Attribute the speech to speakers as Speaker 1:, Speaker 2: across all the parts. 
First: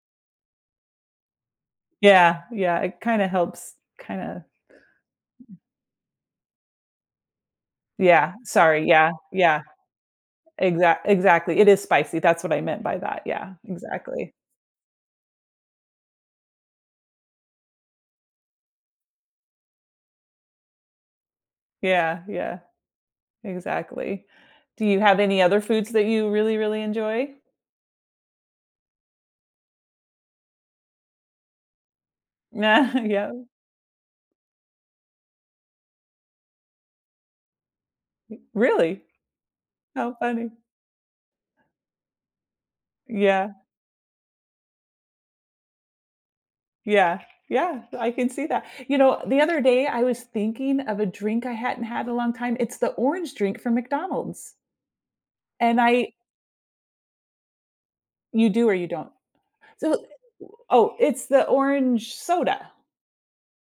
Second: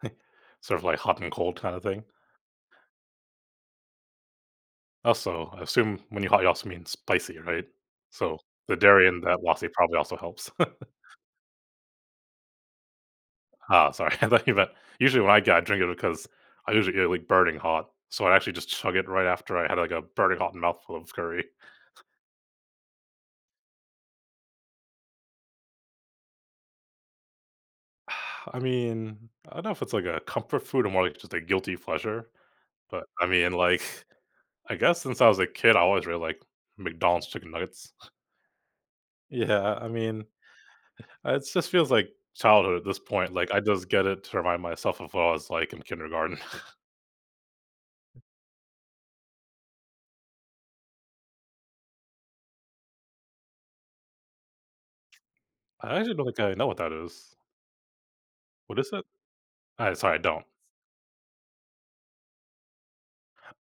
Speaker 1: Sort of like hot and cold kinda thing?
Speaker 2: Yeah, yeah, it kinda helps. Kinda
Speaker 1: Also, I assume when you hot, you also mean spicy, right?
Speaker 2: Yeah.
Speaker 1: So, the
Speaker 2: Sorry,
Speaker 1: dairy
Speaker 2: yeah,
Speaker 1: in that
Speaker 2: yeah.
Speaker 1: lassi probably also helps.
Speaker 2: Exact exactly, it is spicy, that's what I meant by that, yeah,
Speaker 1: Ah, sorry, I
Speaker 2: exactly.
Speaker 1: thought you meant usually, when I got drink it because I usually get, like, burning hot. So, I actually just chug it right after I had, like, a burning hot mouthful of curry.
Speaker 2: Yeah, yeah. Exactly. Do you have any other foods that you really, really enjoy?
Speaker 1: I mean, I don't know if it's like a comfort food or more, like, just a guilty pleasure, but, I
Speaker 2: Yep.
Speaker 1: mean, like, I guess since I was a kid, I always really liked McDonald's chicken nuggets
Speaker 2: M Really?
Speaker 1: Yeah, I
Speaker 2: How
Speaker 1: mean,
Speaker 2: funny.
Speaker 1: it just feels like childhood at this point, like,
Speaker 2: Yeah.
Speaker 1: I just get it to remind myself of what I was like in kindergarten.
Speaker 2: Yeah, yeah, I can see that. You know, the other day I was thinking of a drink I hadn't had in a long time, it's the orange drink from McDonald's and
Speaker 1: I
Speaker 2: I
Speaker 1: actually don't think I know what that is.
Speaker 2: You do or
Speaker 1: What
Speaker 2: you
Speaker 1: is it?
Speaker 2: don't?
Speaker 1: Alright,
Speaker 2: So
Speaker 1: sorry, I don't.
Speaker 2: oh, it's the orange soda.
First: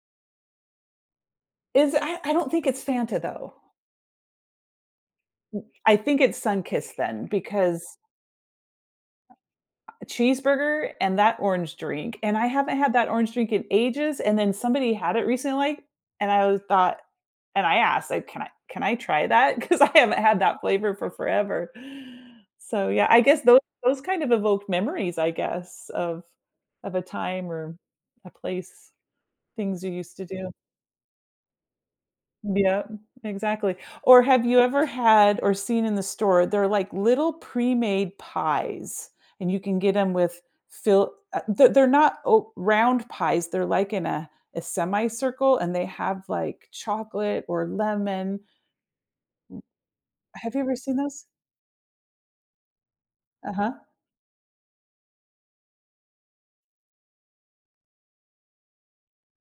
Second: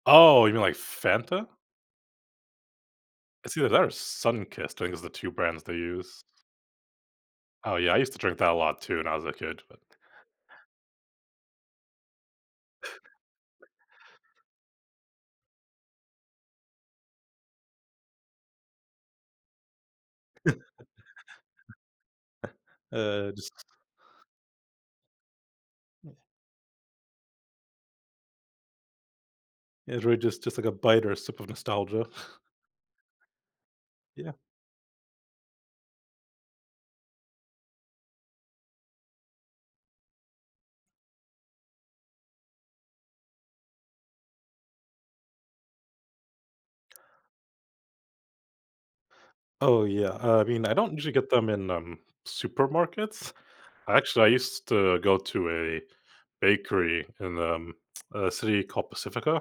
Speaker 1: Oh, you mean, like, Fanta?
Speaker 2: Is I I don't think it's Fanta though.
Speaker 1: It's either that or Sunkist, I think is the 2
Speaker 2: M
Speaker 1: brands they
Speaker 2: I think
Speaker 1: use.
Speaker 2: it's Sunkist then
Speaker 1: Oh,
Speaker 2: because
Speaker 1: yeah, I used to drink that a lot too when I was a
Speaker 2: Uh,
Speaker 1: kid, but
Speaker 2: cheeseburger and that orange drink, and I haven't had that orange drink in ages and then somebody had it recently, and I w thought and I asked like, "Can I can I try that?" 'Cause I haven't had that flavor for forever. So, yeah, I
Speaker 1: Uh,
Speaker 2: guess
Speaker 1: just
Speaker 2: those those kind of evoke memories I guess of of a time or a place, things you
Speaker 1: It's
Speaker 2: used
Speaker 1: really
Speaker 2: to
Speaker 1: just
Speaker 2: do.
Speaker 1: just like a bite or a sip of nostalgia.
Speaker 2: Yep, exactly. Or
Speaker 1: Yeah.
Speaker 2: have you ever had or seen in the store, they're like little pre-made pies, and you can get 'em with fill uh, they're they're not o round pies, they're like in a a semi-circle and they have, like, chocolate or lemon.
Speaker 1: Oh, yeah, uh, I
Speaker 2: Have you
Speaker 1: mean, I
Speaker 2: ever
Speaker 1: don't
Speaker 2: seen
Speaker 1: usually
Speaker 2: those?
Speaker 1: get them in, um, supermarkets.
Speaker 2: Uh-huh.
Speaker 1: Actually, I used to go to a bakery in, um, a city called Pacifica.